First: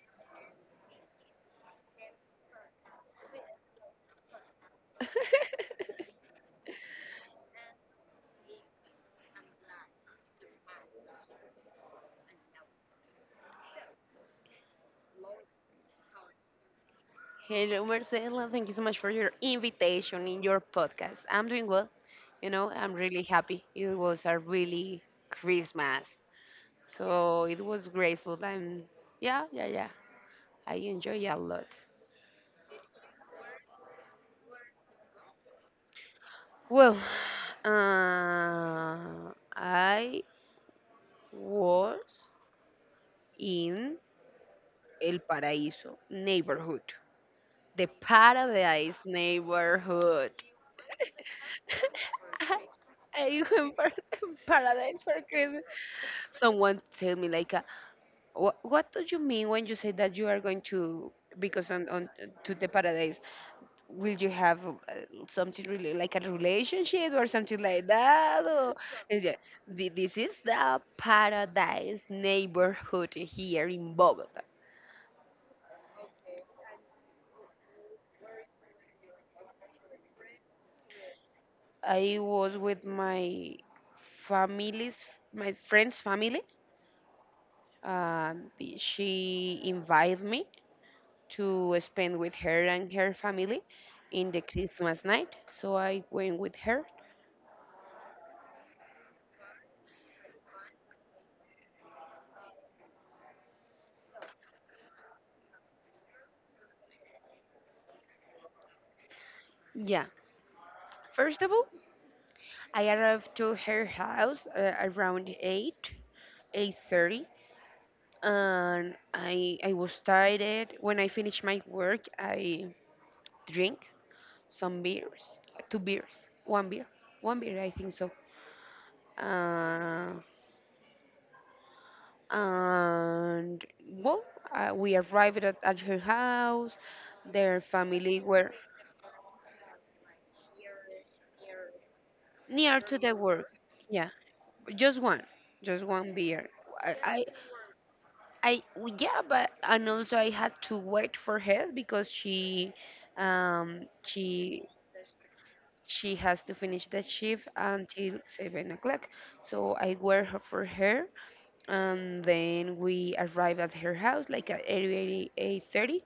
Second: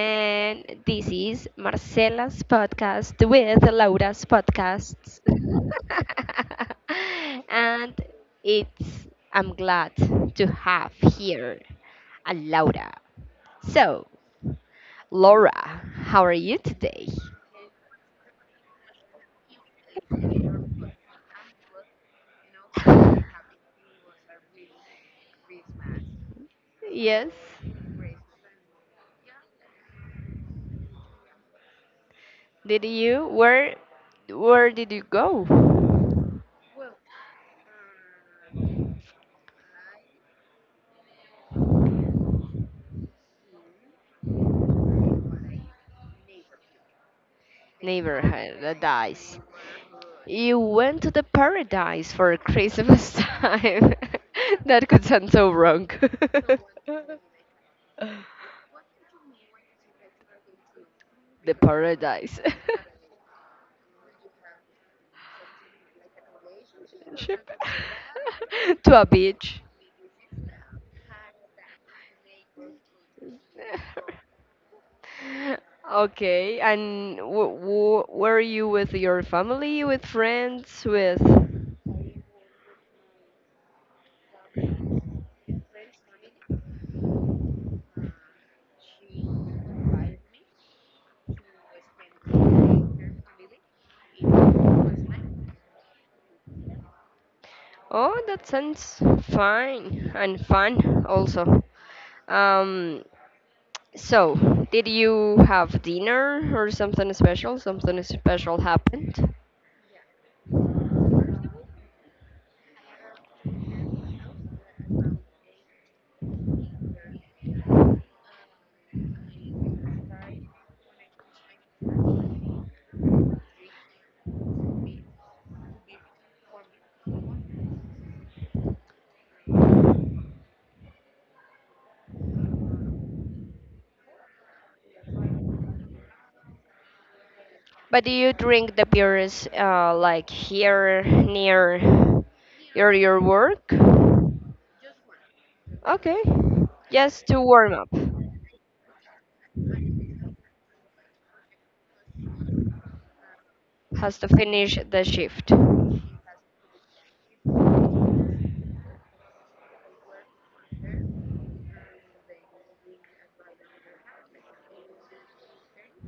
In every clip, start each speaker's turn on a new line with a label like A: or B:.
A: again, this is Marcela's podcast with Laura's podcasts. and it's, I'm glad to have here a Laura. So, Laura, how are you today?
B: Hello, Marcela. Thank you so much for your invitation in your podcast. I'm doing well. You know, I'm really happy. It was a really Christmas.
A: Yes,
B: So it was graceful. And yeah, yeah, yeah. I enjoy a lot.
A: did you, where, where did you go?
B: Well, uh, I was in El Paraíso neighborhood, the
A: Neighborhood that
B: paradise
A: dies.
B: neighborhood.
A: You went to the paradise for Christmas
B: I went for
A: time. That
B: paradise
A: could
B: for
A: sound so
B: Christmas.
A: wrong.
B: Someone tell me like what do you mean when you say that you are going to
A: The
B: because on
A: paradise.
B: to the paradise will you have something really like a relationship or
A: Ship.
B: something like that or,
A: To a
B: and yeah,
A: beach.
B: this is the paradise neighborhood here in Bogota.
A: Okay, and were you with your family, with friends, with.
B: I was with my family's my friend's family and she invited me to spend with her and her family in the Christmas night. So I went with her.
A: Oh, that sounds fine and fun also. Um, so, did you have dinner or something special? Something special happened?
B: Yeah. First of all, I arrived to her house around 8, 8:30 and I was tired. When I finished my work, I drink some beers, two beers, one beer, I think so. Uh, and well, we arrived at her house. Their
A: But do
B: family
A: you
B: were
A: drink the beers like here near
B: near
A: your
B: to the work.
A: work?
B: Yeah, just one, just one
A: Okay,
B: beer. I, I,
A: just to warm up.
B: yeah, but and also I had to wait for her because she, um,
A: Has to
B: she
A: finish the shift.
B: she has to finish the shift until 7 o'clock. So I wait for her, and then we arrive at her house like at 8:30.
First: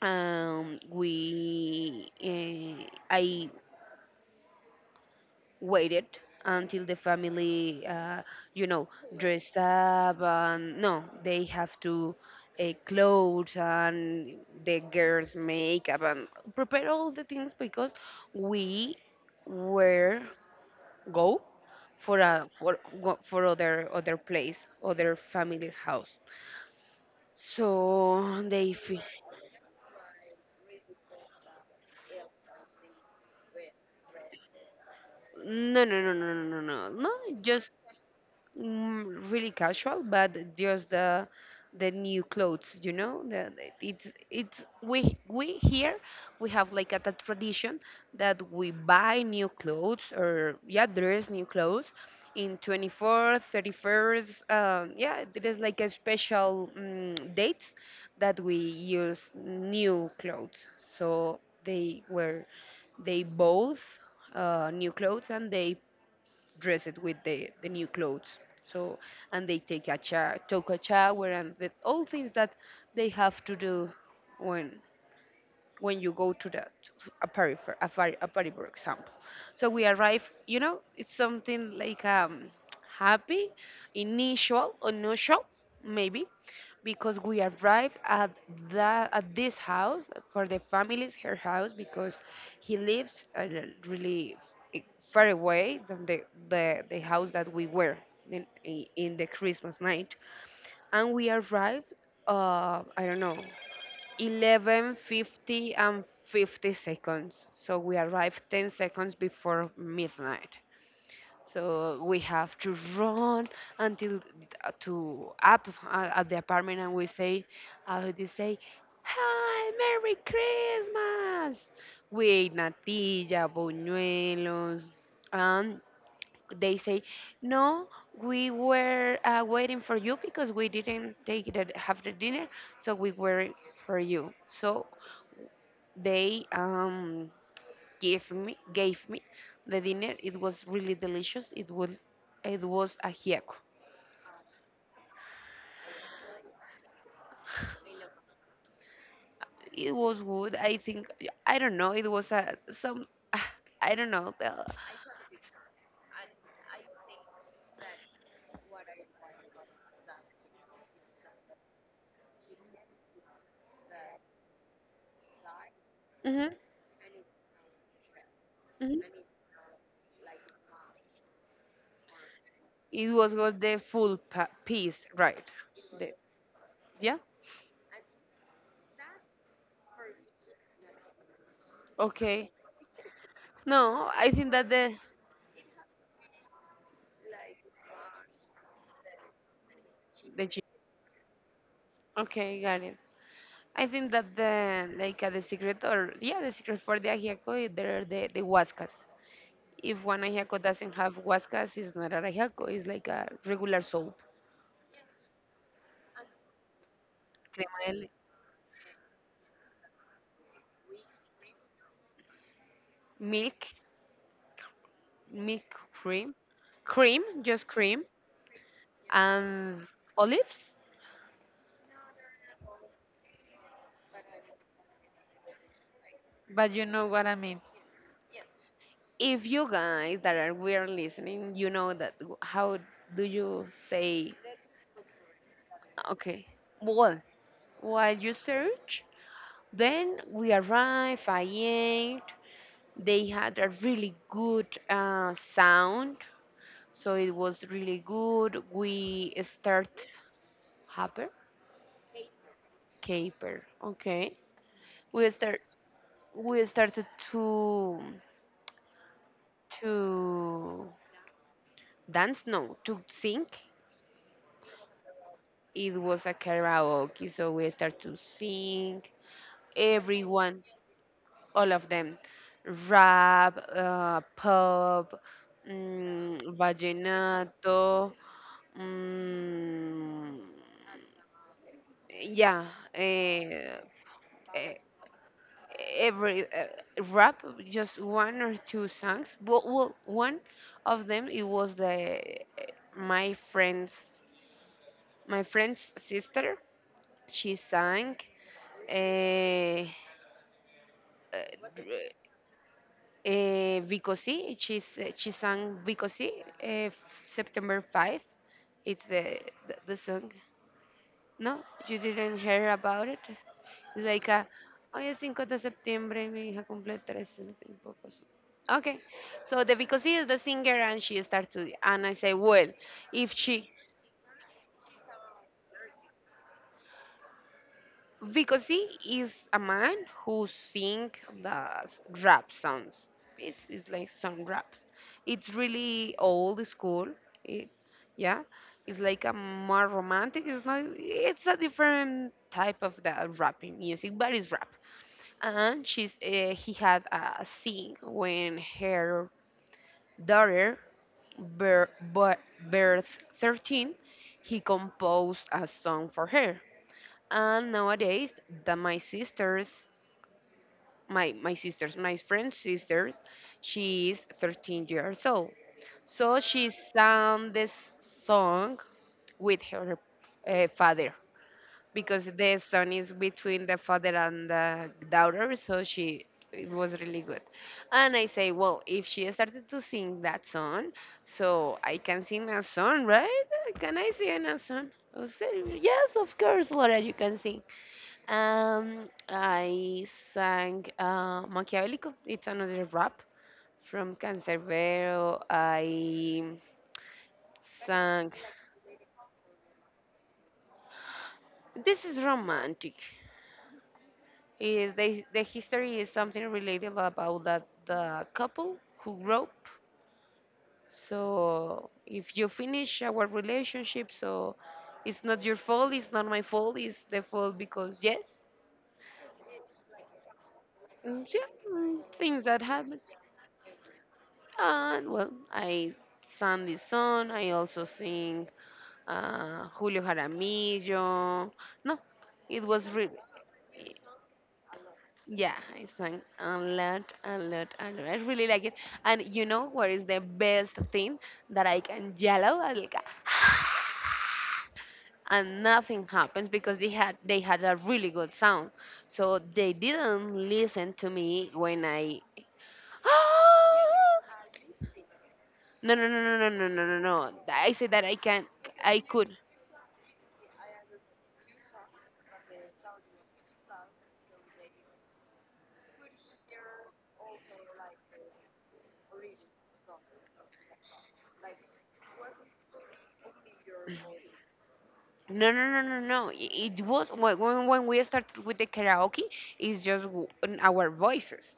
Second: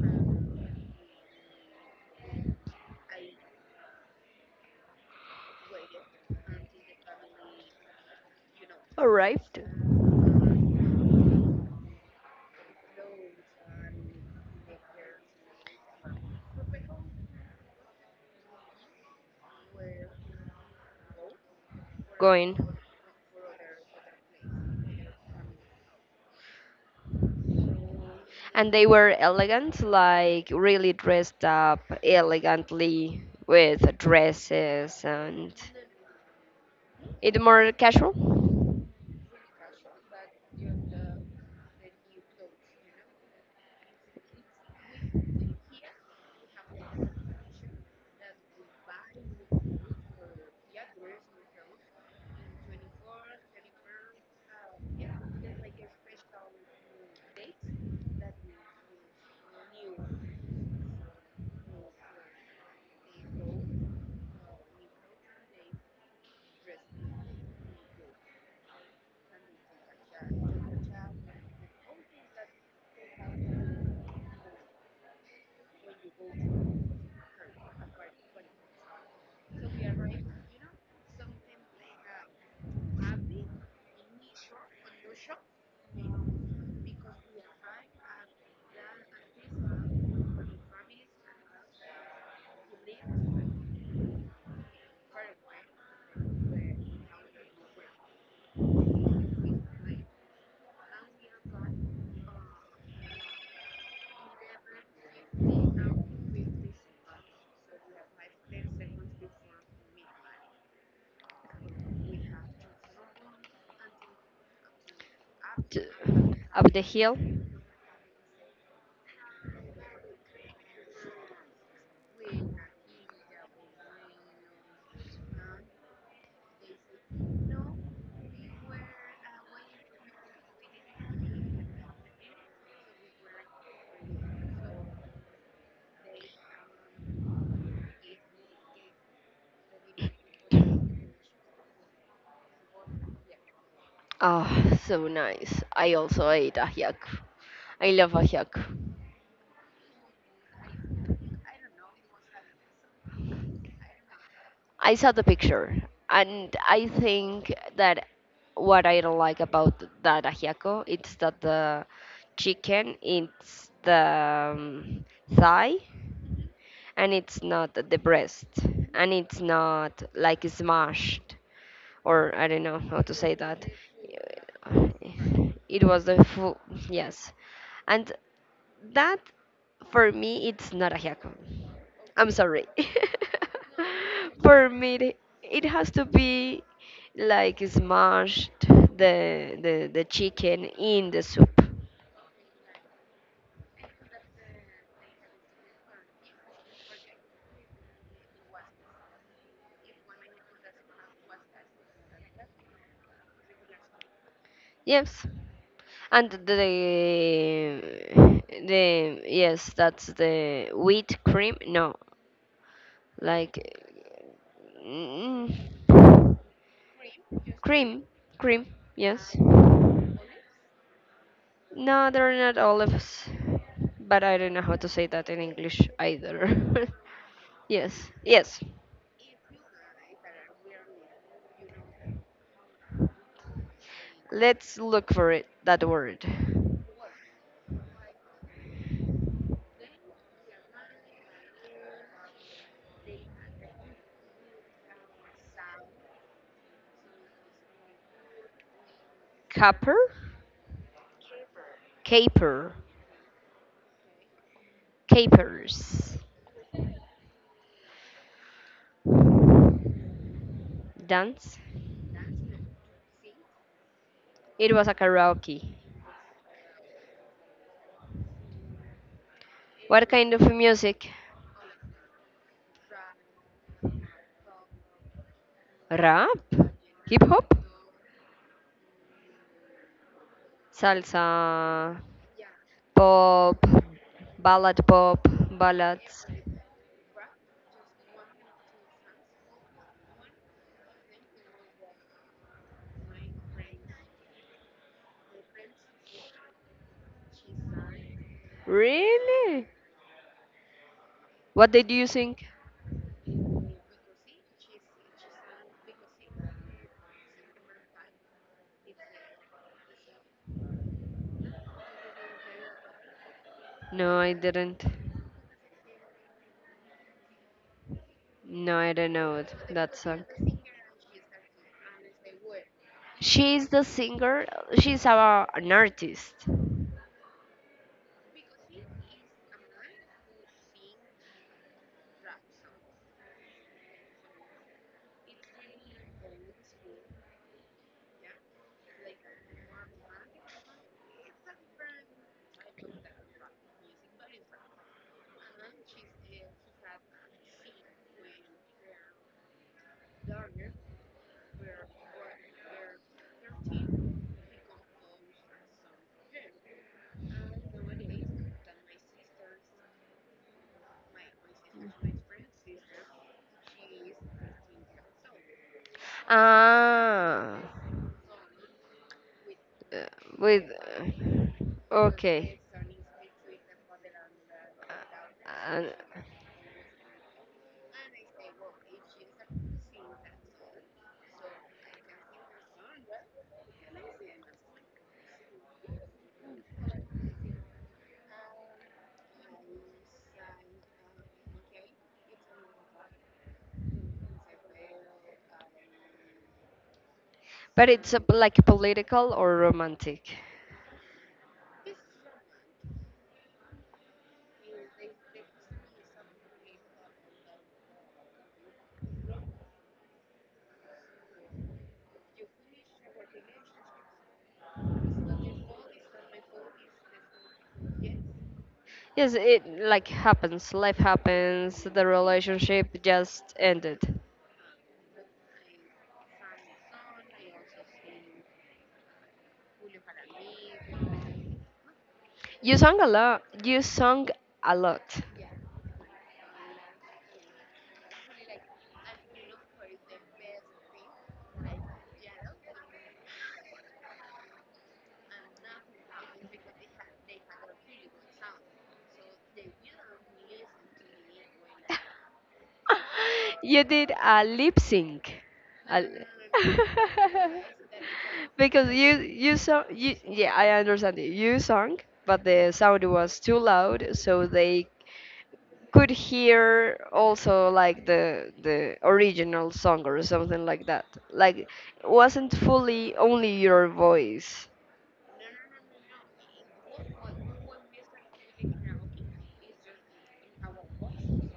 B: Um, we, uh, I waited until the family, you know, dressed
A: Arrived.
B: up. And no, they have to clothes and the girls' makeup and prepare all the things because we were go for a
A: Going.
B: for other place, other family's house. So
A: And
B: they
A: they
B: feel
A: were elegant, like really dressed up elegantly with dresses and
B: no, no, no, no, no, no, no, no.
A: it
B: Just
A: more casual.
B: really casual, but just the new clothes. It's we here we have like a tradition that we buy new clothes or yeah, dress new clothes in 24th, 31st. Yeah, it is like a special dates that we use new clothes. So they both new clothes and they dressed with the new clothes. So, and they take a shower, took a shower, and all things that they have to do when when you go to the a party a party, for example. So we arrive, it's something like happy, initial, unusual, maybe, because we arrived at the at this house for the family's her house because he lives really f- far away from the house that we were in the Christmas night, and we arrived. I don't know, 11:50 and 50 seconds. So we arrived 10 seconds before midnight. So we have to run until to up
A: T-
B: at the
A: Up
B: apartment
A: the
B: and
A: hill.
B: they say, Hi, Merry Christmas! We ate natilla, buñuelos, and they say, No, we were waiting for you because we didn't take have the dinner, so we were for you. So they gave me the dinner. It was really delicious. It was a ajiaco.
A: Oh, so nice. I also ate ajiac. I love ajiac.
B: It was good. I think I don't know. It was a some I don't know.
A: I saw the picture, and I think that what I don't like about that ajiaco it's that the chicken it's the thigh,
B: Mhm,
A: and it's not depressed,
B: mhm.
A: and it's not like smashed, or I don't know how
B: It
A: to
B: was
A: say
B: got
A: that.
B: the full piece, right?
A: It was
B: The,
A: the full
B: yeah.
A: yes, and that for me it's not a haiku. I'm
B: Okay.
A: sorry.
B: No, I think that
A: For me, it has to be like smashed the
B: the chi-
A: chicken in the soup.
B: Okay, got it. I think that the like the secret or yeah the secret for the ajiaco they're the huascas. If one ajiaco doesn't have huascas, it's not an ajiaco. It's like a regular soap.
A: Yes. And
B: Crema del
A: the yes, that's the wheat cream. No, like
B: milk, milk
A: mm,
B: cream, cream, just cream,
A: cream, cream. Yes.
B: and
A: No,
B: olives.
A: they're not olives, but I don't know how to say that in English
B: But you
A: either.
B: know what I mean.
A: Yes, yes.
B: If you guys that are weird listening, you know that how do you say
A: Let's look for it. That word.
B: okay? Well, while you search, then we arrive. I ate. They had a really good sound. So it was really good. We start
A: Caper,
B: hopper,
A: caper,
B: Caper. Okay. We start
A: capers.
B: we started to
A: Dance.
B: dance, no, to sing.
A: It was like a karaoke.
B: It was a karaoke, so we start to sing.
A: What kind of
B: Everyone,
A: music?
B: all of them, rap, pop,
A: Rap? Hip hop?
B: vallenato, mm,
A: Salsa?
B: yeah,
A: Pop?
B: eh, eh,
A: Ballad pop? Ballads?
B: every rap just one or two songs well, one of them it was the my friend's my friend's sister she sang
A: Really?
B: uh,
A: What did
B: uh,
A: you sing?
B: Vicosi. She sang Vicosi uh, September 5. It's the song. No, you didn't hear about it.
A: No,
B: Like,
A: I didn't.
B: hoy es 5 de septiembre, mi hija cumple 13, no tengo poco.
A: No, I
B: Okay,
A: don't know it,
B: so the
A: that
B: because he is
A: song.
B: the singer and she starts to, and I say, well, if she,
A: She's the singer. She's our an artist.
B: because he is a man who sing the rap songs. This is like some raps. It's really old school. It, yeah, it's like a more romantic. It's not. It's a different type of the rapping music, but it's rap. And she's He had a scene when her daughter bir- bir- birth 13 he composed a song for her and nowadays that my friend's sisters she is 13 years old so she sang
A: Ah,
B: this song with her
A: uh, with
B: father because the
A: okay.
B: son is between the father and the daughter,
A: Uh,
B: so
A: uh,
B: she it was really good. And I say, well, if she started to sing that song, so I can sing a song, right? Can I sing a song? I said, yes, of course, Laura, you can sing. I sang Machiavellico. It's another rap from Cancerbero. I
A: But it's a,
B: sang.
A: like political or romantic.
B: This is romantic. Is they The history is something related about that the couple who grow. So if you finish our relationship, so it's not your fault. It's not my fault. It's the fault because yes,
A: Yes, it like happens. Life
B: yeah,
A: happens. The
B: things that
A: relationship
B: happens.
A: just ended.
B: And well, I sang this song. I also sing Julio Jaramillo. No, it
A: You
B: was
A: sang a
B: real.
A: lot. You sung a lot.
B: Yeah, I sang a lot, a lot, a lot. I really like it. And you know what is the best thing that I can yellow? I like, and nothing happens because they had a really good sound. So they didn't listen to me when I.
A: You did a lip sync.
B: No, no,
A: A-
B: no, no, no, no, no, no, no. I said that I can,
A: Because
B: I
A: you
B: could.
A: sung you, yeah, I understand it. You sung, but the sound was too loud, so they could hear also like the original song or something like that. Like it wasn't fully only your voice.
B: No, no, no, no, no. It was when we started with the karaoke. It's just our voices.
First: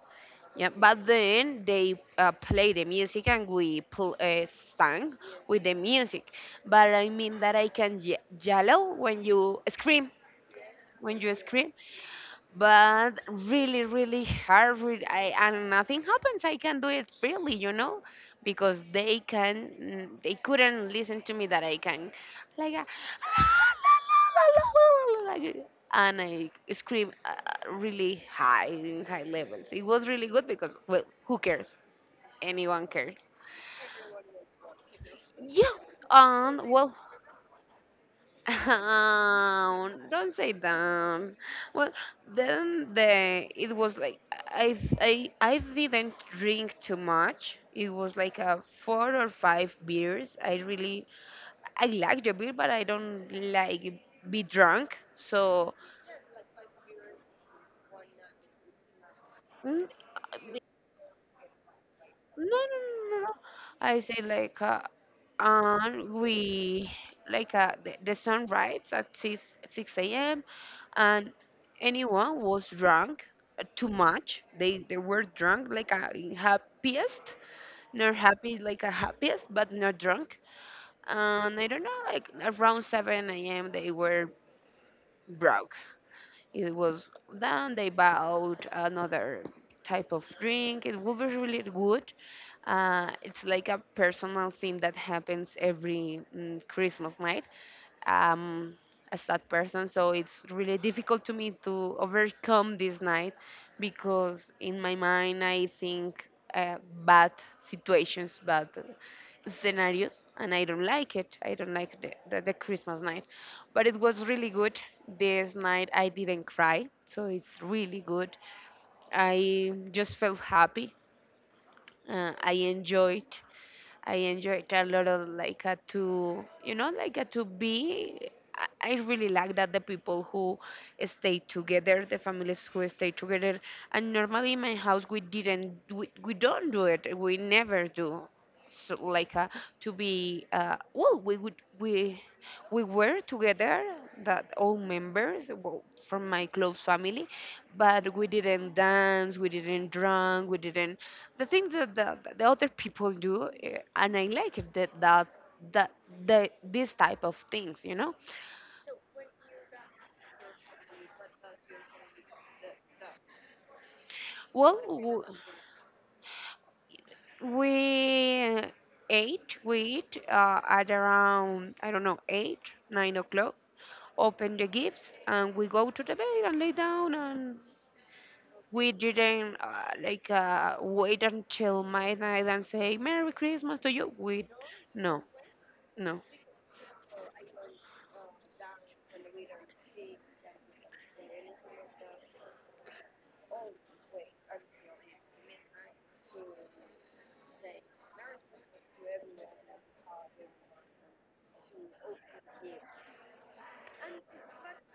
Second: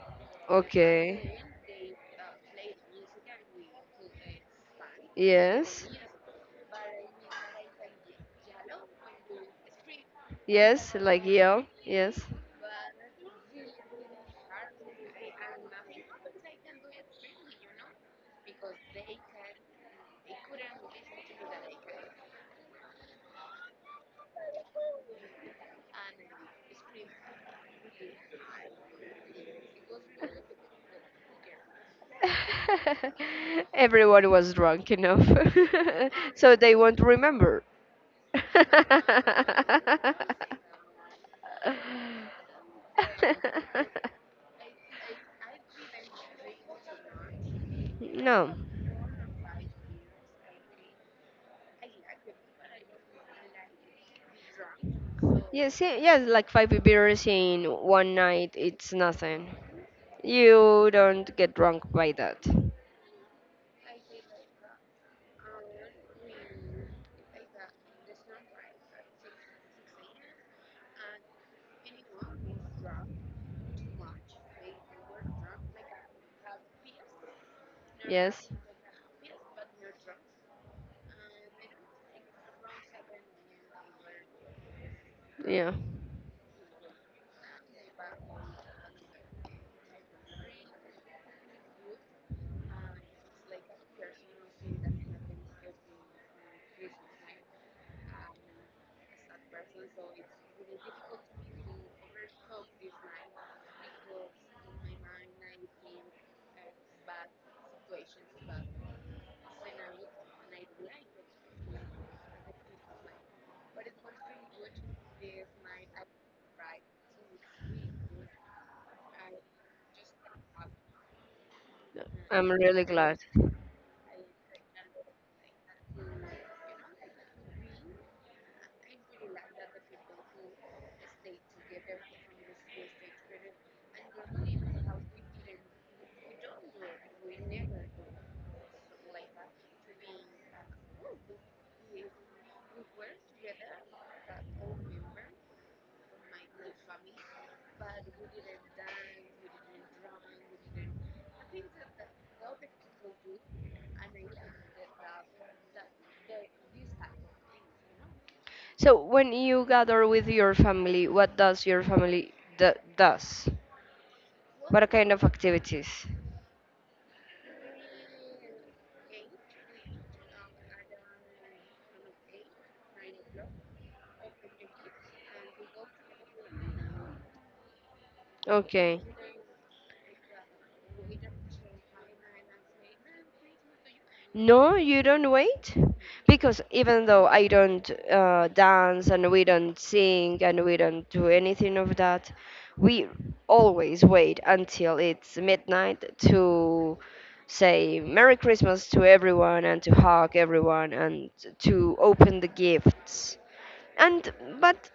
B: Yeah, but
A: Okay.
B: then they play the music and we sang with the
A: Yes.
B: music. But I mean that I can yellow
A: Yes,
B: when
A: like
B: you
A: yeah,
B: scream
A: yes.
B: but really really hard I, and nothing happens. I can do it freely because they couldn't listen to me that I can like like, and I scream really high in high levels. It was really good because well who cares anyone cares
A: Everyone was drunk enough.
B: yeah
A: So
B: and
A: they
B: well
A: won't remember.
B: Down. Don't say down. Well, then the it was like I didn't drink too much. It was like
A: No.
B: a four or five beers. I really I like the beer, but I don't like be drunk. So
A: Yes, like five beers in one night, it's nothing.
B: mm,
A: You don't get drunk by that.
B: no, no, no, no. No. I say like and we like the sun rises at 6 6 a.m. and anyone was drunk too much. They were drunk like happiest, not
A: Yes?
B: happy like a happiest, but not drunk. And I don't know, like around 7 a.m. they were
A: Yeah.
B: broke. It was done. They bought another type of drink. It would be really good. It's like a personal thing that happens every Christmas night um, a sad person, so it's really difficult to me to overcome this night because in my mind I think uh, bad situations, bad scenarios, and I don't like it. I don't like the Christmas night, but it was really good. This night I didn't cry, so it's really good. I just felt happy. Uh,
A: I'm
B: I
A: really glad.
B: enjoyed I enjoyed a lot of like a to like a to be. I really like that the people who stay together, the families who stay together, and normally in my house we don't do it. We never do so like to be well we were together that all members well from my close family but we didn't dance we didn't drink we didn't the things that the other people do and I like it that that that the this type of things you know.
A: So when you gather with your family, what does your family d does?
B: Well,
A: What kind of activities?
B: we we eat at around I don't know 8 9 o'clock, open the gifts and we go to the bed and lay down, and we
A: Okay.
B: didn't like wait until midnight and say Merry Christmas to you, we
A: No, you
B: no,
A: don't wait?
B: no,
A: Because even though I don't dance and we don't sing and we don't do anything of that, we always wait until it's midnight to say Merry Christmas to everyone and to hug everyone and to open the gifts. And, but,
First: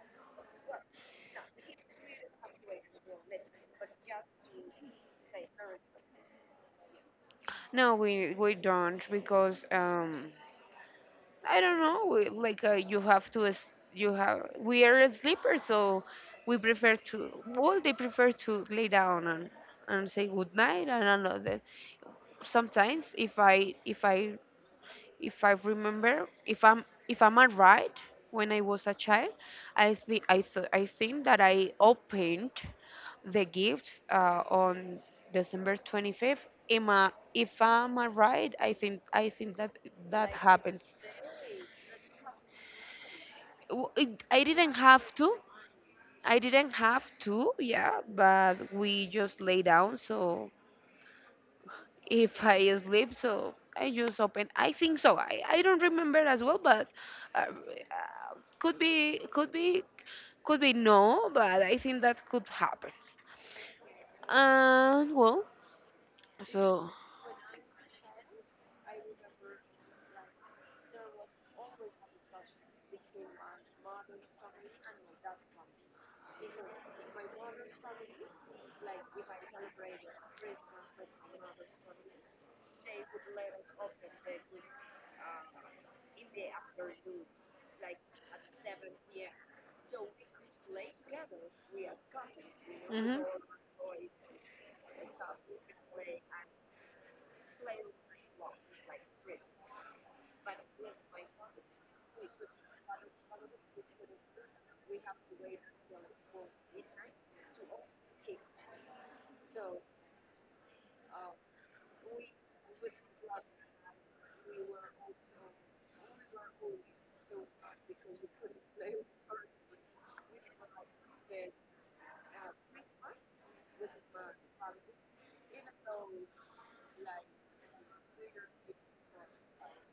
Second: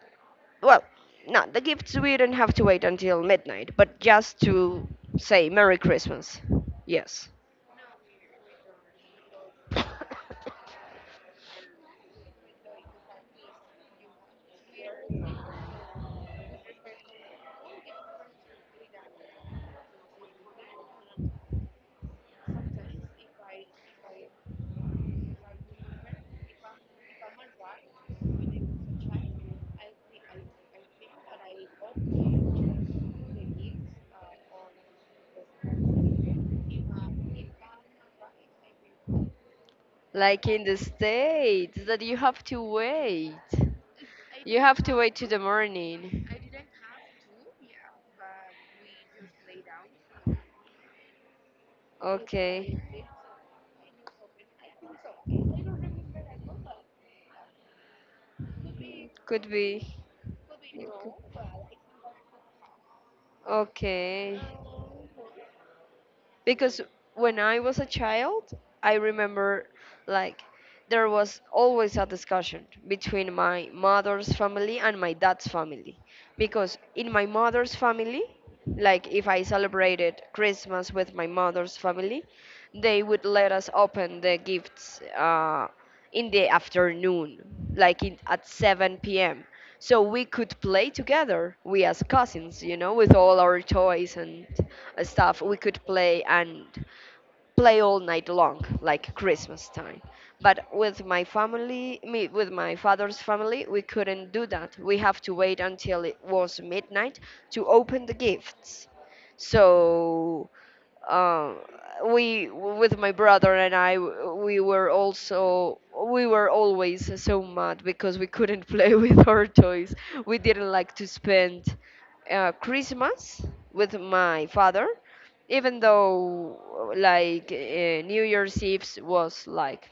A: well, not the gifts, we don't have to wait until midnight, but just to say Merry Christmas. Yes.
B: no, we, we don't because I don't know. Like you have to, you have. We are a sleeper, so we prefer to. Well, they prefer to lay down and say good night and another. Sometimes, if I remember, if I'm right, when I was a child, I think I think that I opened the gifts on December 25th. Am I, if I'm right, I think that that
A: Like in the
B: happens.
A: States, that you have to wait.
B: I
A: You
B: didn't
A: have to
B: have
A: wait to
B: to.
A: the
B: I
A: morning.
B: didn't have to, yeah, but we just lay down. So if I
A: Okay.
B: sleep, so I just open. I think so. I don't remember as well, but could be
A: Could be.
B: could be no, but I think that could happen.
A: Okay.
B: Uh, well,
A: Because
B: so.
A: when I was a child, I remember like there was always a discussion between my mother's family and my dad's family because in my mother's family, like if I celebrated Christmas with my mother's family, they would let us open the gifts in the afternoon, like in, at 7 p.m. So we could play together, we as cousins, you know, with
B: Mhm.
A: all our toys and stuff. We could play and play all night long, like Christmas time. But with my family, me, with my father's family, we couldn't do that. We have to wait until it was midnight to open the gifts. So um, we with my brother and I we were also we were always so mad because we couldn't play with our toys. We didn't like to spend Christmas with my father, even though like New Year's Eve was like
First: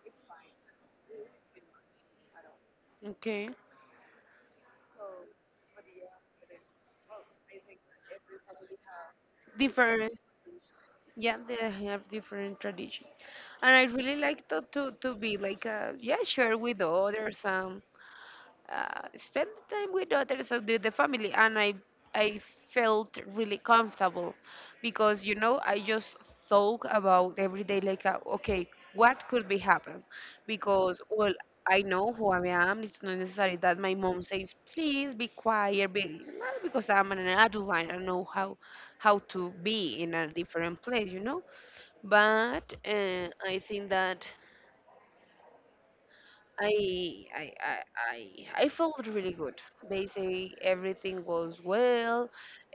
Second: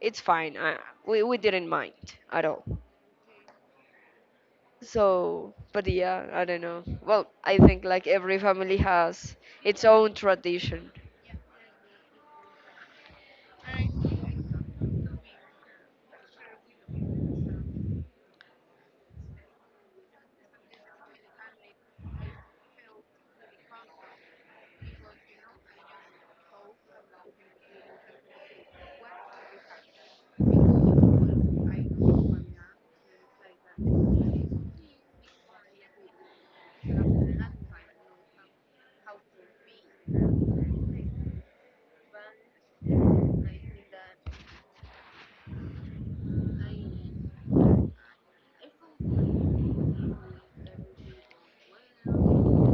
A: it's fine. I, we didn't mind at all.
B: Okay.
A: So, but yeah, I don't know. Well, I think like every family has its own
B: Different.
A: tradition.
B: Yeah, they have different tradition, and I really like to be like yeah, share with others and spend the time with others of with the family. And I felt really comfortable because you know I just thought about every day like okay, what could be happen? Because well, I know who I am. It's not necessary that my mom says please be quiet, be well, because I'm an adult. I don't know how to be in a different place, you know, but I think that I I, I I I felt really good. They say everything goes well.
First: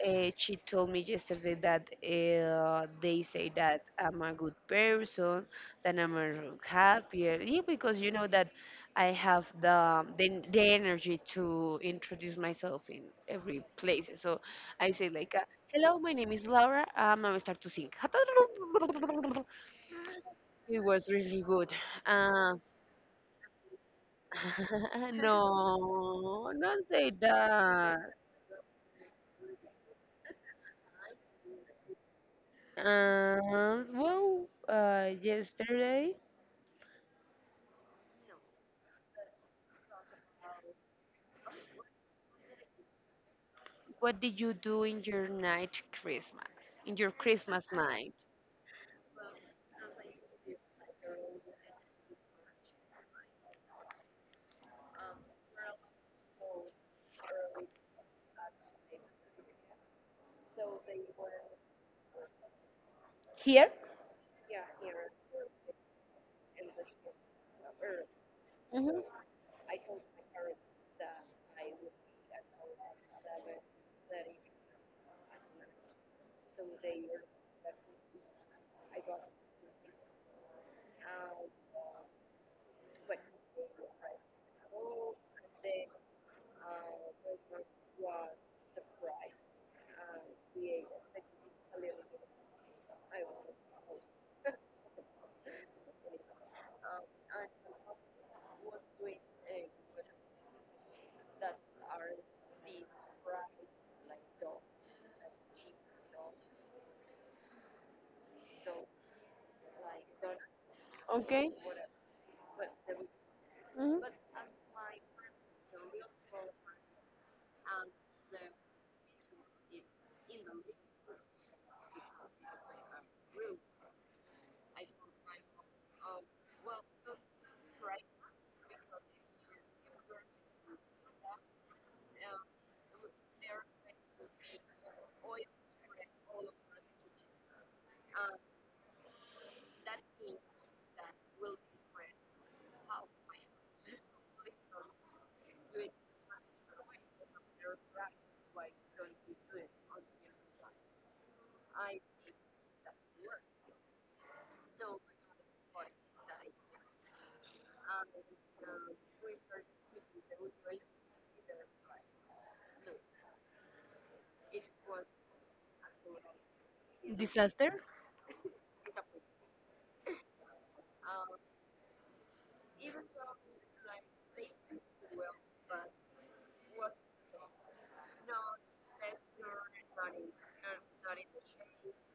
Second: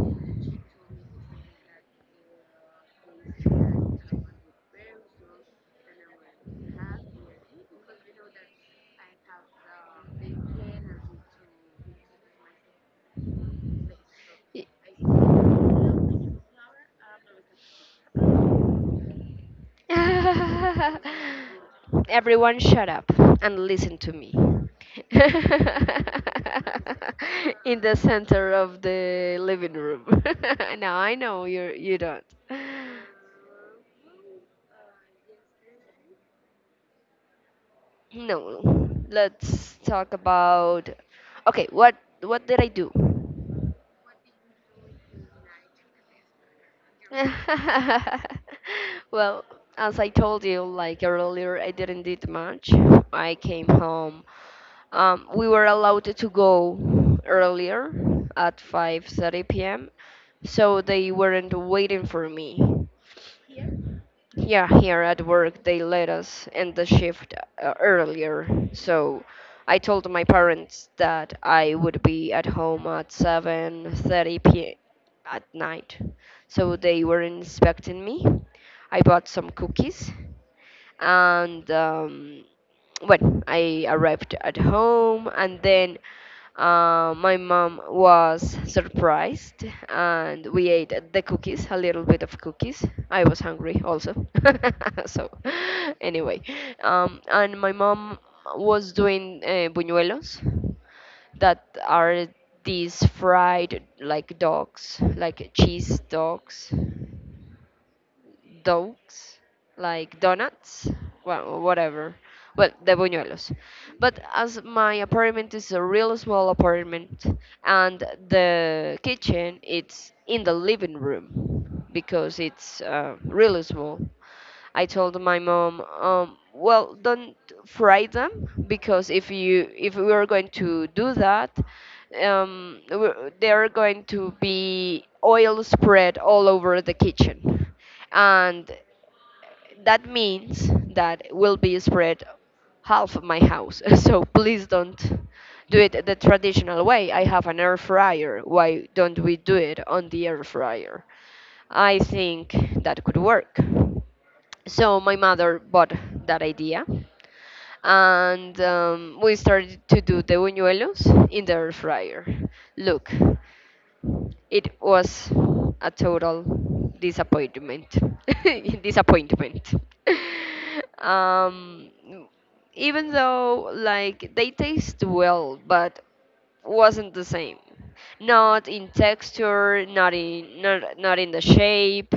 B: She told me yesterday that they say that I'm a good person, that I'm a happier. Yeah, because you know that I have the energy to introduce myself in every place. So I say like, "Hello, my name is Laura. I will start to sing." It was really good. Uh,
A: Everyone shut up and listen to me.
B: no, don't say
A: In the
B: that.
A: center of the living room. Now I know you don't.
B: Yesterday,
A: No. Let's talk about okay, what did I do?
B: what did you do in your night Christmas? In your Christmas night?
A: Well, as I told you, like earlier, I didn't did much. I came home. We were allowed to go earlier at 5:30 p.m., so they weren't waiting for me.
B: Here?
A: Yeah, here at work they let us end the shift earlier,
B: Mm-hmm.
A: so I told my parents that I would be at home at 7:30 p.m. at night. So they were inspecting me. I bought some cookies and well, I arrived at home, and then my mom was surprised, and we ate the cookies, a little bit of cookies. I was hungry also, so anyway, and my mom was doing buñuelos that are these fried like dogs, like cheese dogs, like donuts,
B: Okay.
A: well, whatever. Well, the buñuelos.
B: Mm-hmm.
A: But as my apartment is a real small apartment, and the kitchen it's in the living room because it's really small. I told my mom, well, don't fry them because if you if we are going to do that, there are going to be oil spread all over the kitchen, and that means that will be spread half of my house. So please don't do it the traditional way. I have an air fryer. Why don't we do it on the air fryer? I think that could work. So my mother bought that idea, and we started to do the buñuelos in the air fryer. Look, it was a total
B: Disaster?
A: disappointment. Disappointment. um, Even though like they taste well, but wasn't the same. Not in texture, not in not in the shape,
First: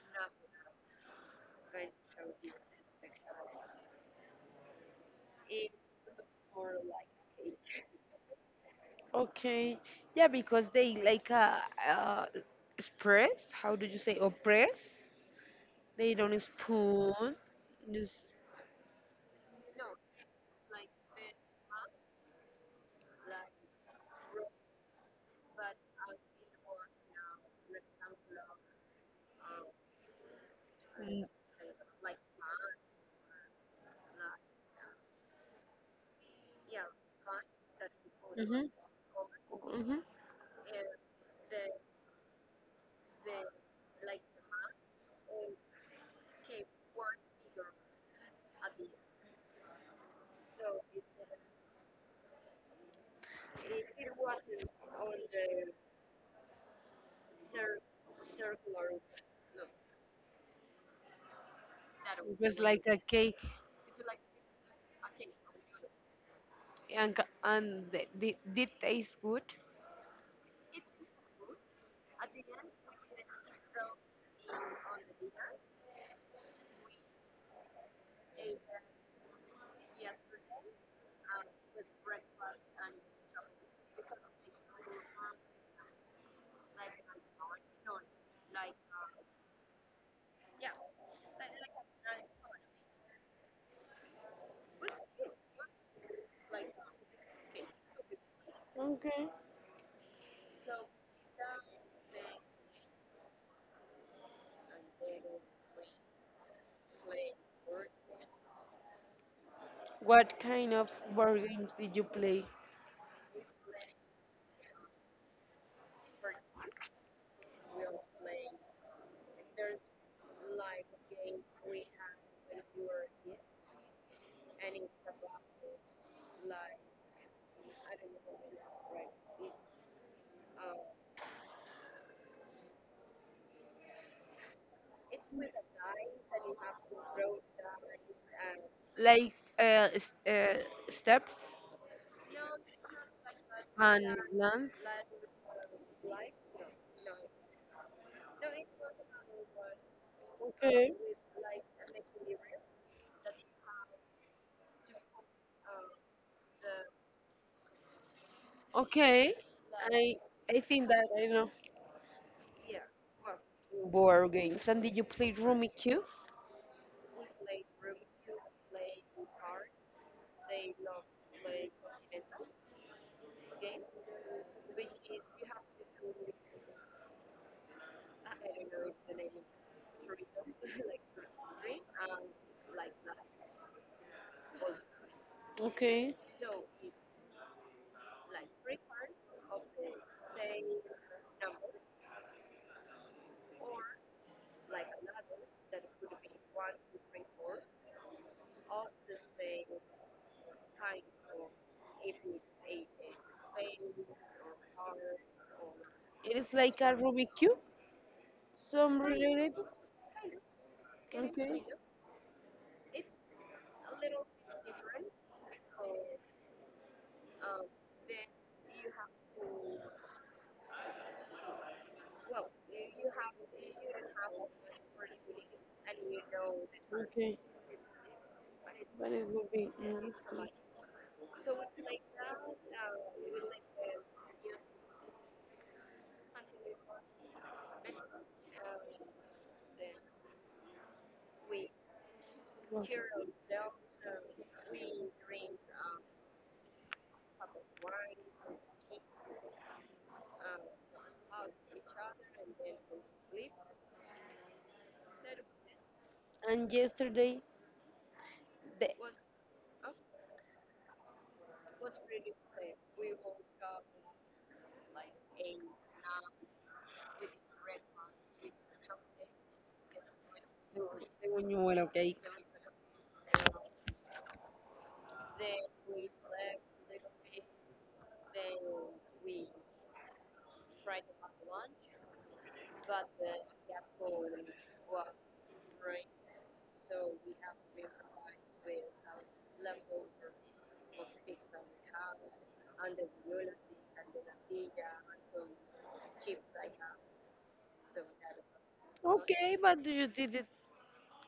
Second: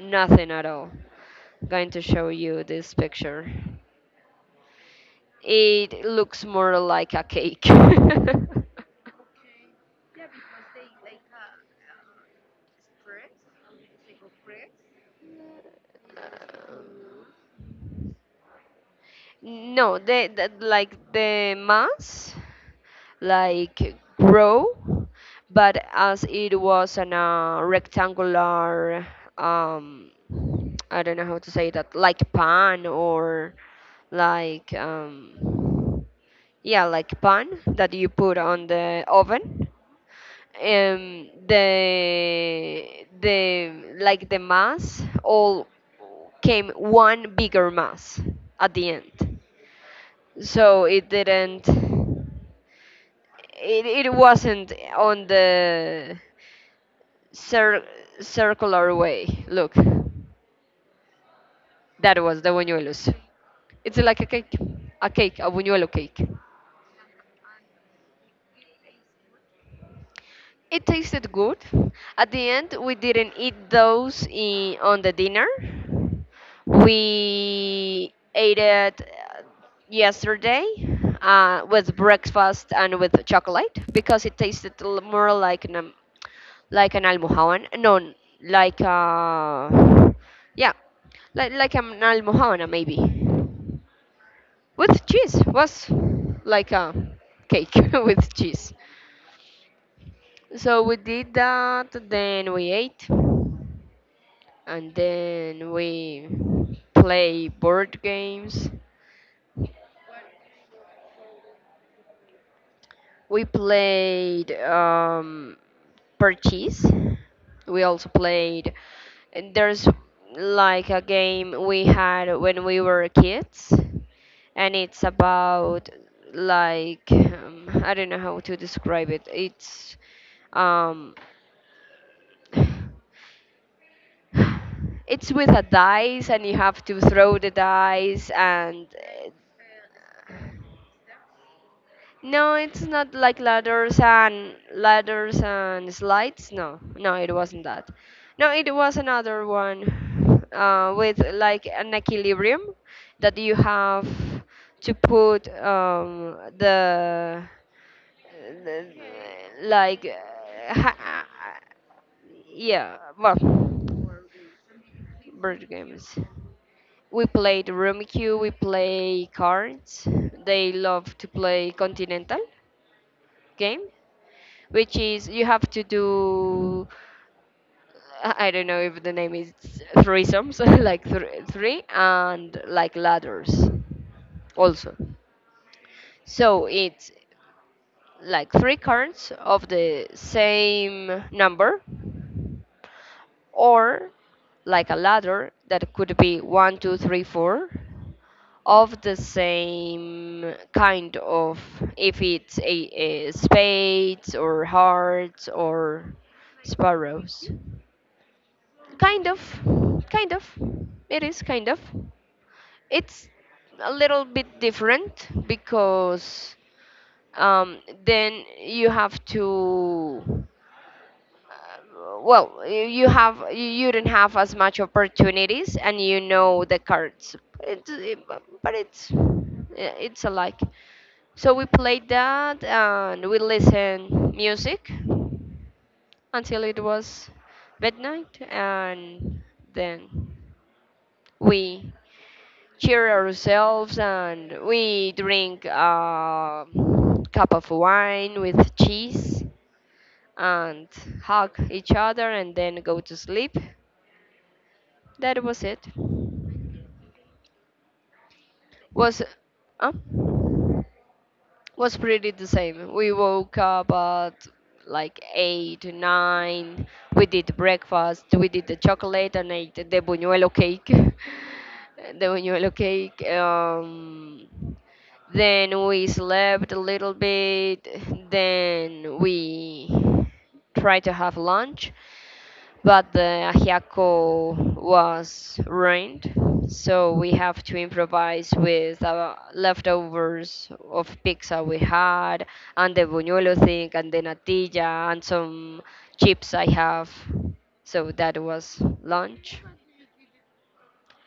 A: nothing at all. Going to show you this picture. It looks more like a cake.
B: Okay. Yeah, because they like uh express, how do you say, oppress? They don't spoon. Just.
A: No, the like the mass like grow, but as it was on a rectangular um I don't know how to say that like pan or like yeah like pan that you put
B: Mm-hmm.
A: on the oven.
B: Mm-hmm.
A: The like the mass all came one bigger mass at the end. So it didn't it, it wasn't on the cir- circular way. Look, that
B: It was
A: was the
B: really like a
A: buñuelos.
B: cake,
A: It's like a cake, a buñuelo cake.
B: and, and did taste good.
A: It tasted good. At the end, we didn't eat those in, on the dinner. We ate it yesterday with breakfast and with chocolate because it tasted l- more like an almohavan. No, n- like yeah, like an almohavan maybe with cheese. Was like a cake with cheese.
B: Okay.
A: So we did that, then we ate, and then we play board games.
B: What kind of board games did you play?
A: We played Purchase. We also played. And there's like a game we had when we were kids, and it's about like I don't know how to describe it. It's um, it's with a dice, and you have to throw the dice, and
B: Like uh, s- uh,
A: uh,
B: steps. No,
A: no, it's not like ladders
B: and
A: and
B: lands.
A: ladders and slides. No, no, it wasn't that. No, it was another one
B: Okay.
A: with like an equilibrium that you have to put the
B: Okay,
A: like
B: I I think that I know.
A: yeah, well,
B: Board games. And did you play
A: board
B: Rummy Cube?
A: games. We played Rummikub, we play cards. They love to play Continental game, which is you have to do I don't know if the name is threesomes, like three, and like ladders also.
B: Okay.
A: So it's like three cards of the same number, or like a ladder that could be one, two, three, four, of the same kind of if it's a spades or hearts or
B: It is like a Rubik's
A: sparrows
B: cube. Some
A: kind of
B: related?
A: kind of it is
B: Okay.
A: kind of it's a little bit different because um, then you have to well you have you don't have as much opportunities and you know the cards
B: Okay.
A: but it's
B: But it would be
A: yeah, it's
B: nice.
A: alike so we played that and we listened music until it was midnight and then we cheer ourselves and we drink a cup of wine with cheese and hug each other and then go to sleep. That was it.
B: And yesterday, the
A: Was uh, was pretty the same. We woke up at like eight, nine. We did breakfast. We did the chocolate and ate the buñuelo cake. The
B: the buñuelo cake.
A: buñuelo cake. Then we slept a little bit. Then we tried to have lunch, but the ajiaco was ruined. So we have to improvise with the leftovers of pizza we had, and the buñuelo thing, and the natilla, and some chips I have. So that was
B: Okay,
A: lunch.
B: but you did it.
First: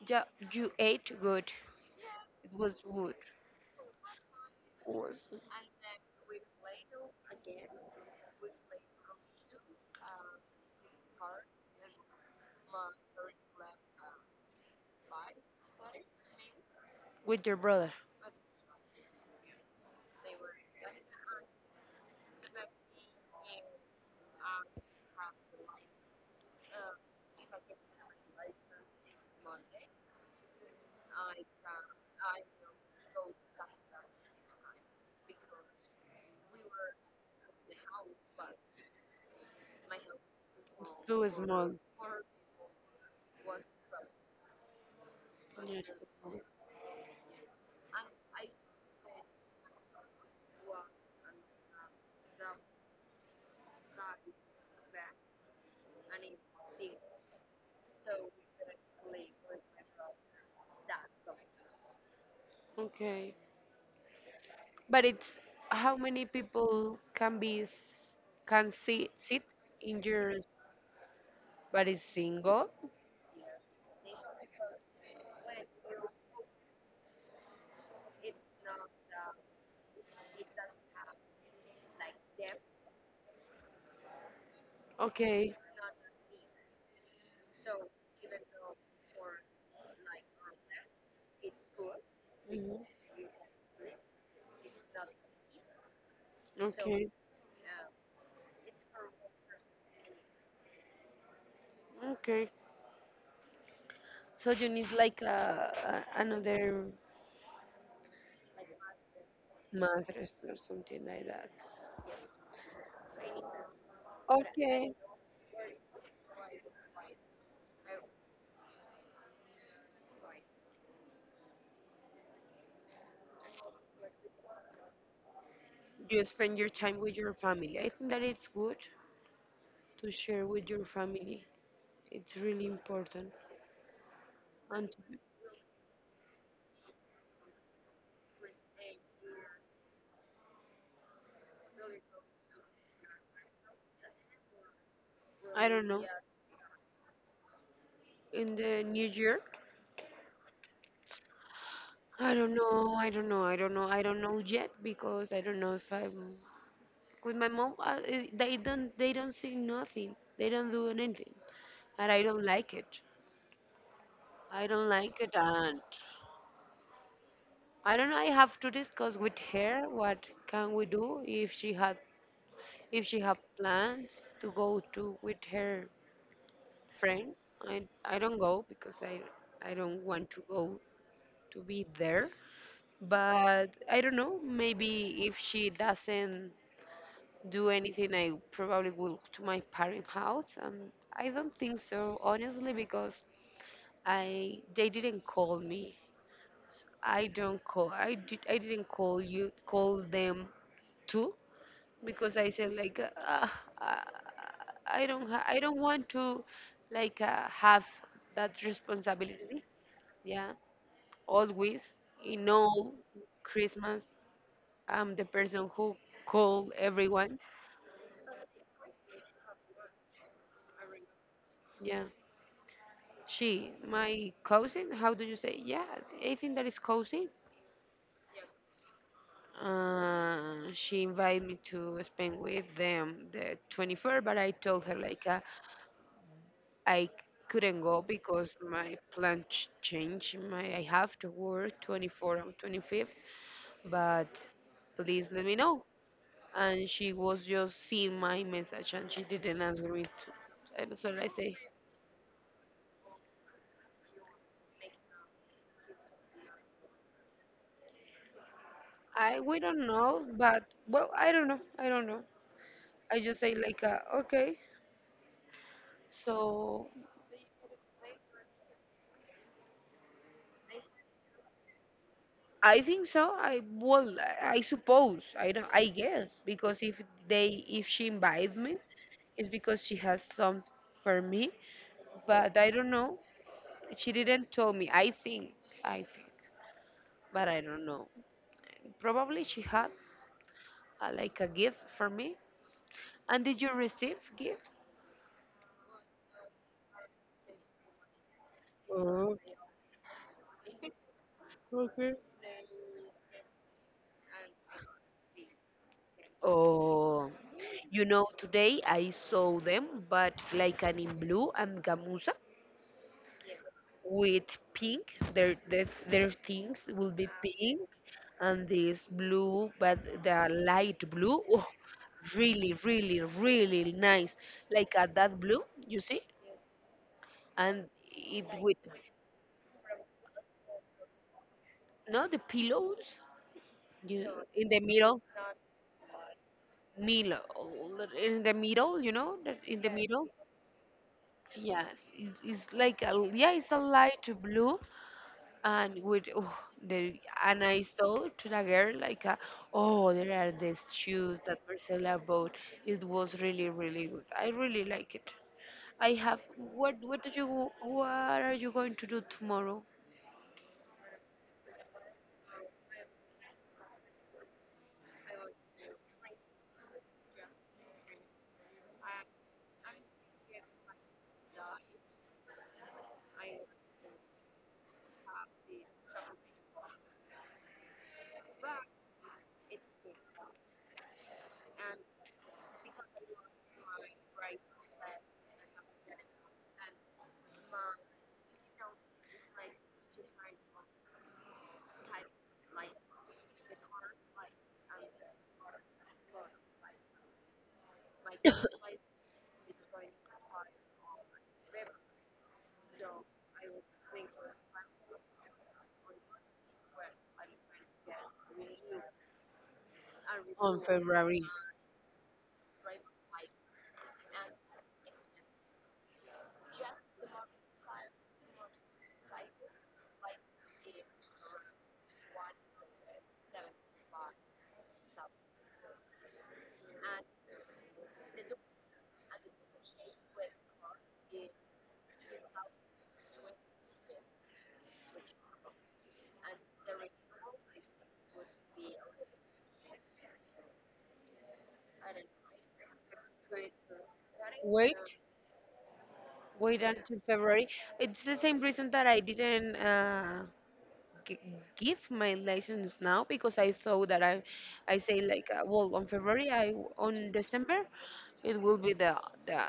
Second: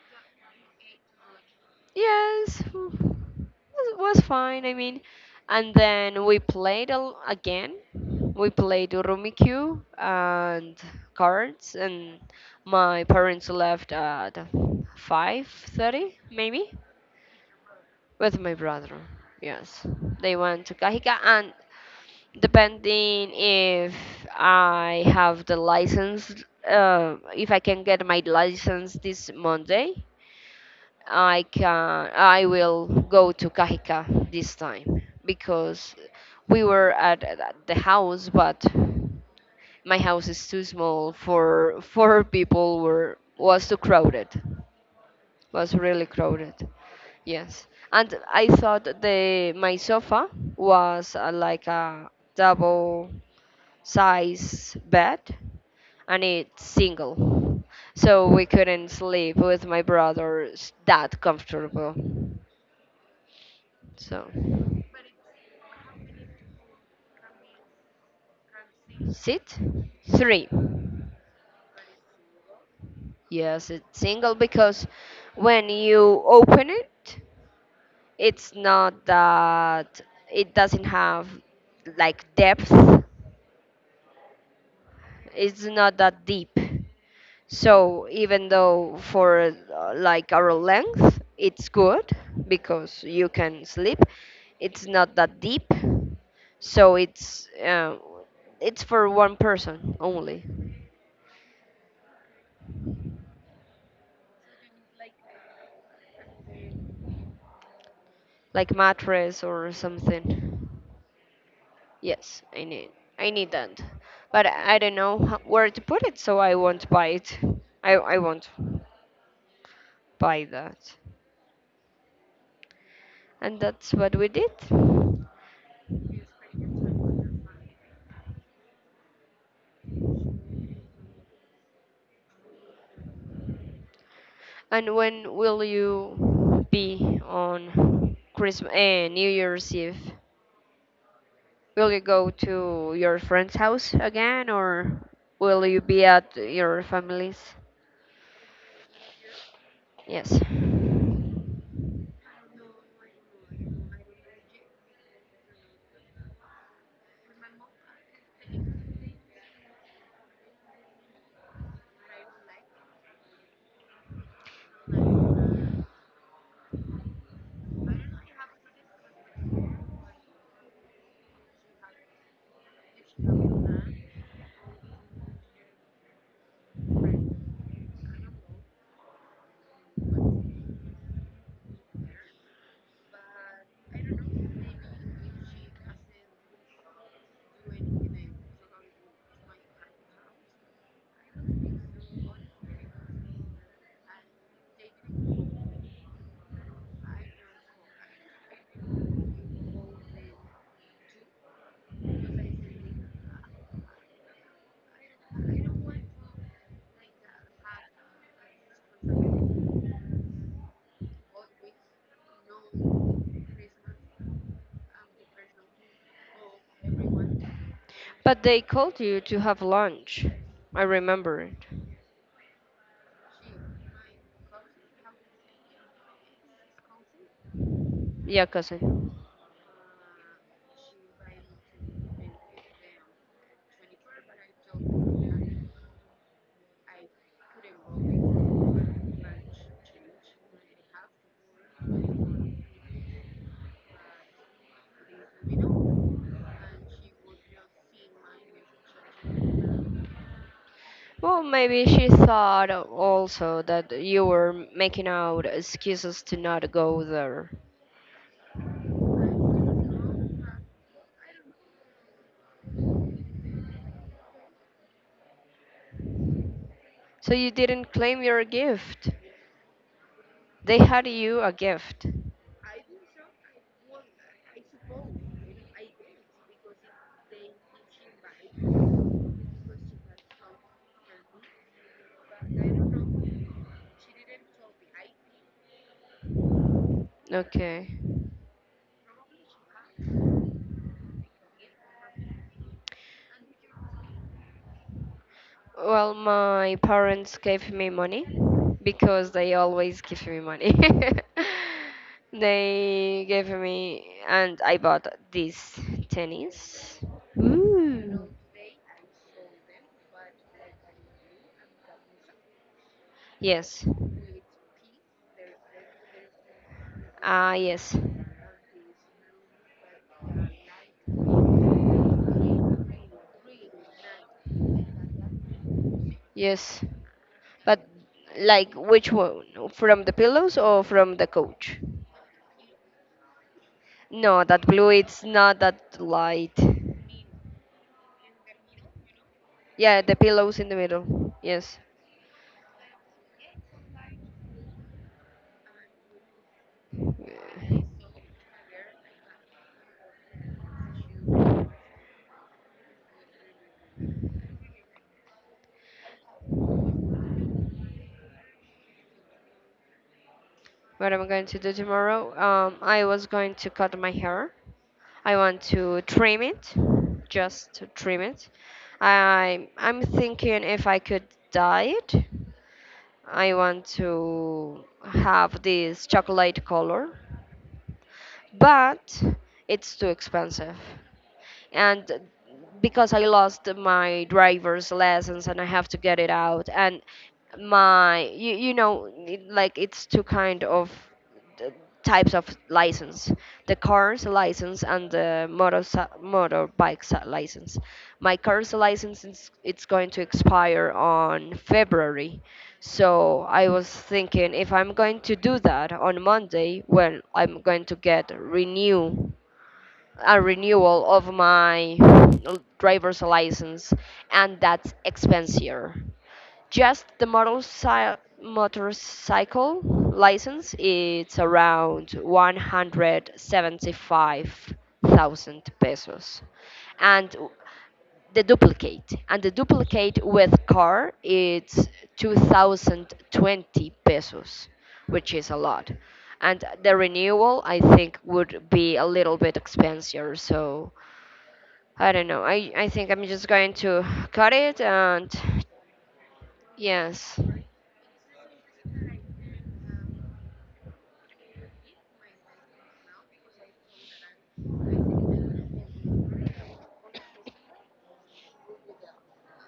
B: You ate good. It
A: Yes,
B: was
A: w-
B: good.
A: was fine. I mean,
B: Was
A: and then we played a, l- again. We played Rummikub and cards, and my parents left at 5:30, maybe,
B: with your brother.
A: with my brother. Yes, they went to Kahika, and depending if I have the license, if I can get my license this Monday, I will go to Cajicá this time because we were at the house, but my house is too small
B: So small.
A: for four people were was too crowded, was
B: Yes.
A: really crowded. Yes, and I thought the my sofa was like a double size bed, and it's single, so we couldn't sleep with my brothers that comfortable.
B: Okay.
A: So,
B: But it's how many people can be can see sit
A: seat
B: in your,
A: three.
B: but it's single.
A: Yes, it's single because when you open it, it's not that it doesn't have like depth,
B: Okay.
A: it's not that deep. So even though for like our length, it's good
B: Hmm.
A: because you can sleep. It's not that deep,
B: Okay.
A: so
B: Okay.
A: it's for one person only,
B: Okay, so you need like another.
A: like mattress or
B: Madres or
A: something.
B: something like that.
A: Yes, I need that, but I
B: Okay,
A: don't know where to put it, so I won't buy it. I won't buy that, and that's what we did.
B: you spend your time with your family. I think that it's good to share with your family. It's really important. And
A: And when will you be on Christmas, New Year's Eve? Will you go to your friend's house again or will
B: I
A: you
B: don't know,
A: be at your family's?
B: in the new year,
A: Yes.
B: I don't know, I don't know, I don't know, I don't know yet because I don't know if I'm with my mom. They don't, say nothing. They don't do anything, and I don't like it. I don't like it, and I don't know. I have to discuss with her what can we do if she has if she have plans to go to with her friend, I don't go because I don't want to go to be there. But I don't know. Maybe if she doesn't do anything, I probably will to my parent house. I don't think so, honestly, because I they didn't call me. I don't call. I did. I didn't call you. Call them too. Because I said like I don't ha- I don't want to like have that responsibility. Yeah, always in all Christmas, I'm the person who call everyone.
A: But they called you to have lunch. I remember it.
B: Yeah, she my cousin. How do you say? Yeah, I think that is cousin.
A: Yeah, cousin.
B: She invited me to spend with them the 24th, but I told her like I couldn't go because my plan changed. My I have to work 24th and 25th, but please let me know. And she was just seeing my message and she didn't answer me. To, and so I
A: Well,
B: say,
A: maybe she thought also that you were making out excuses to not go there.
B: I we don't know, but well, I don't know. I just say like, okay. So
A: So you didn't claim your gift. They had you a gift.
B: I think so. I suppose I don't. I guess because if they if she invited me, it's because she has some for me, but I don't know. She didn't tell me. I think, but I don't
A: Okay.
B: know. Probably she had like a gift for me. And did you receive gifts?
A: Well, my parents gave me money because
B: Oh,
A: they always give me money.
B: okay.
A: They gave me, and I bought this tennis.
B: Oh, you know, today I saw them, but like an in blue and gamuza
A: Yes.
B: with pink. Their things will be
A: Ah,
B: pink,
A: yes.
B: and this blue, but the light blue. Oh, really, really, really nice. Like a that blue, you see?
A: Yes. But
B: And it
A: like
B: with
A: which one? From the pillows or from the couch?
B: no the pillows you
A: No, that
B: in the
A: blue,
B: middle
A: it's not that light.
B: middle in the middle you know that in the
A: Yeah, the
B: middle.
A: pillows in the middle. Yes.
B: Yes, it's like a, yeah it's a light blue and with oh, the and I saw to the girl like a, oh there are these shoes that marcela bought it was really really good I really like it I have what do you what are you going to do tomorrow
A: What I'm going to do tomorrow. I was going to cut my hair. I want to trim it, just to trim it. I'm thinking if I could dye it. I want to have this chocolate color, but it's too expensive. And because I lost my driver's license and I have to get it out, and my, you, like it's two kind of uh, types of license, the car's license and the motorbike license. My car's license is, it's going to expire on February, so I was thinking if I'm going to do that on Monday. Well, I'm going to get renew a
B: on
A: renewal of
B: february
A: my driver's license, and that's expensier. Just the motorcycle license, it's around 175,000 pesos. And the duplicate with car, it's 2020 pesos, which is a lot. And the renewal I think would be a little bit expensive, so I don't know. I think I'm just going to cut it.
B: wait
A: And
B: wait until
A: yes,
B: February. It's the same reason that I didn't g- give my license now because I thought that I say like well on February I on December it will be the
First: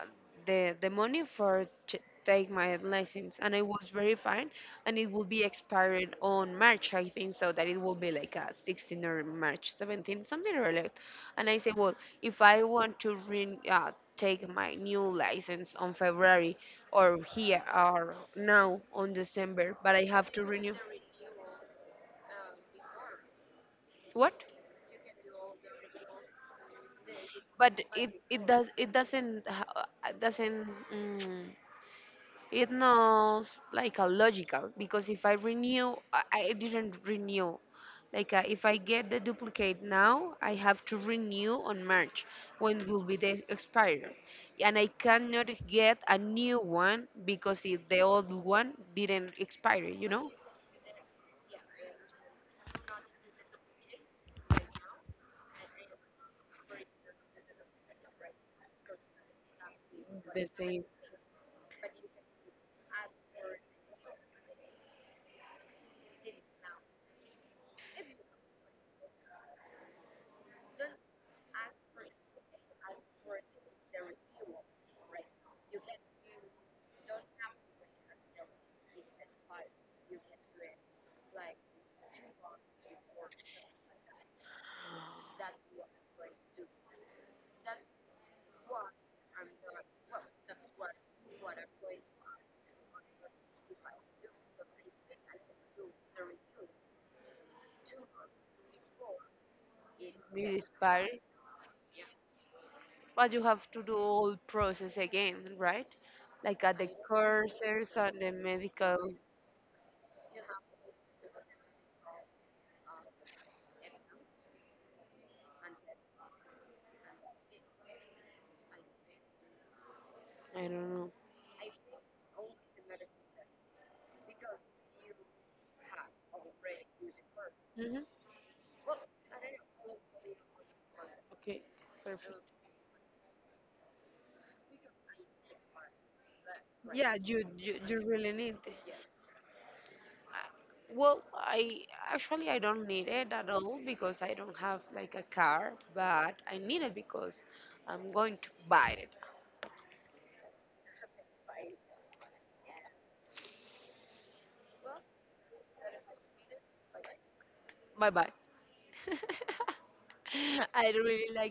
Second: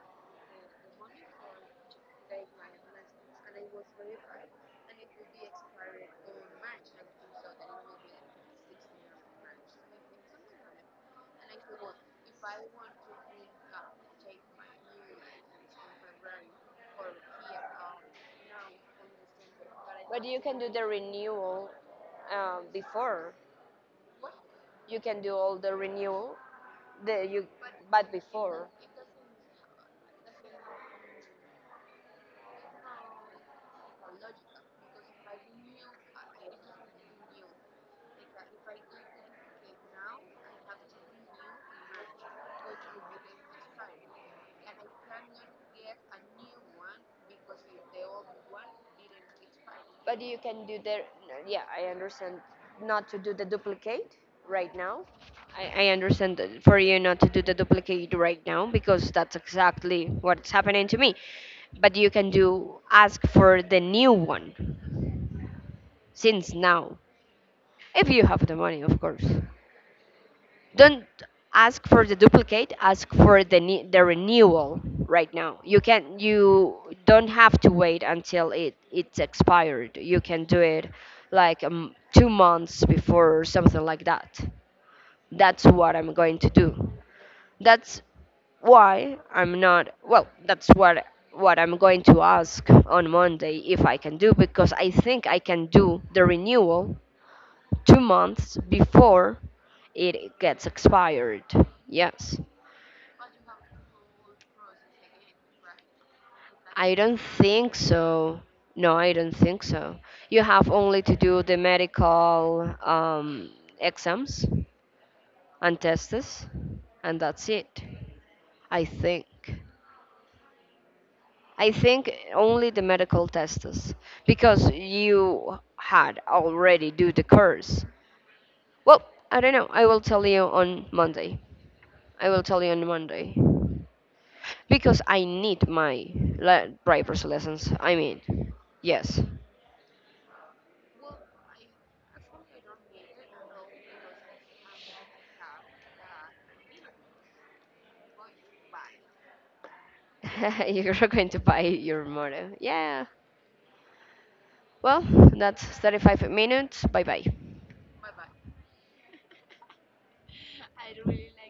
B: the money for take my license, and I was very fine, and it will be expired on March, I think, so that it will be like a 16th or March 17th, something related. And I say, well, if I want to take my new license on February or here or now on December, but I
A: but
B: have
A: you
B: to
A: can do
B: renew.
A: the renewal before.
B: What?
A: You can do all the renewal, the you
B: But
A: but
B: it
A: before.
B: does it doesn't. Mm, it's not like a logical because if I renew, I didn't renew. Like if I get the duplicate now, I have to renew on March when it will be the expired, and I cannot get a new one because it, the old one didn't expire. You
A: But
B: know,
A: you can do the, yeah, I understand, not to do the duplicate right now. I understand that for you not to do the duplicate right now because that's exactly
B: the
A: what's
B: same
A: happening to me, but you can do, ask for the new one since now. If you have the money, of course, don't ask for the duplicate, ask for the the renewal right now. You don't have to wait until it's expired. You can do it like 2 months before or something like that. That's what I'm going to do. That's why I'm not, well, that's what I'm going to ask on Monday, if I can do, because I think I can do the renewal 2 months before it
B: it
A: gets
B: expires,
A: expired. Yes,
B: but you have to do all process again, right? Like at the
A: I don't think
B: courses and the
A: so. No,
B: medical.
A: I don't think so. You have only to do the medical exams and tests, and that's it. I think.
B: I don't know.
A: I think only the medical tests because you had already do the course.
B: Hmm.
A: Well, I don't know. I will tell you on Monday.
B: Okay,
A: I
B: perfect.
A: will tell you on Monday because I need my
B: Yeah,
A: driver's
B: right.
A: lessons. I
B: You really
A: mean,
B: need it.
A: yes.
B: Well, I actually I don't need it at all because I don't have like a car, but I need it because I'm going to buy it.
A: You're going to buy your mother. Yeah. Well, that's 35 minutes. Bye bye.
B: Bye bye. I really like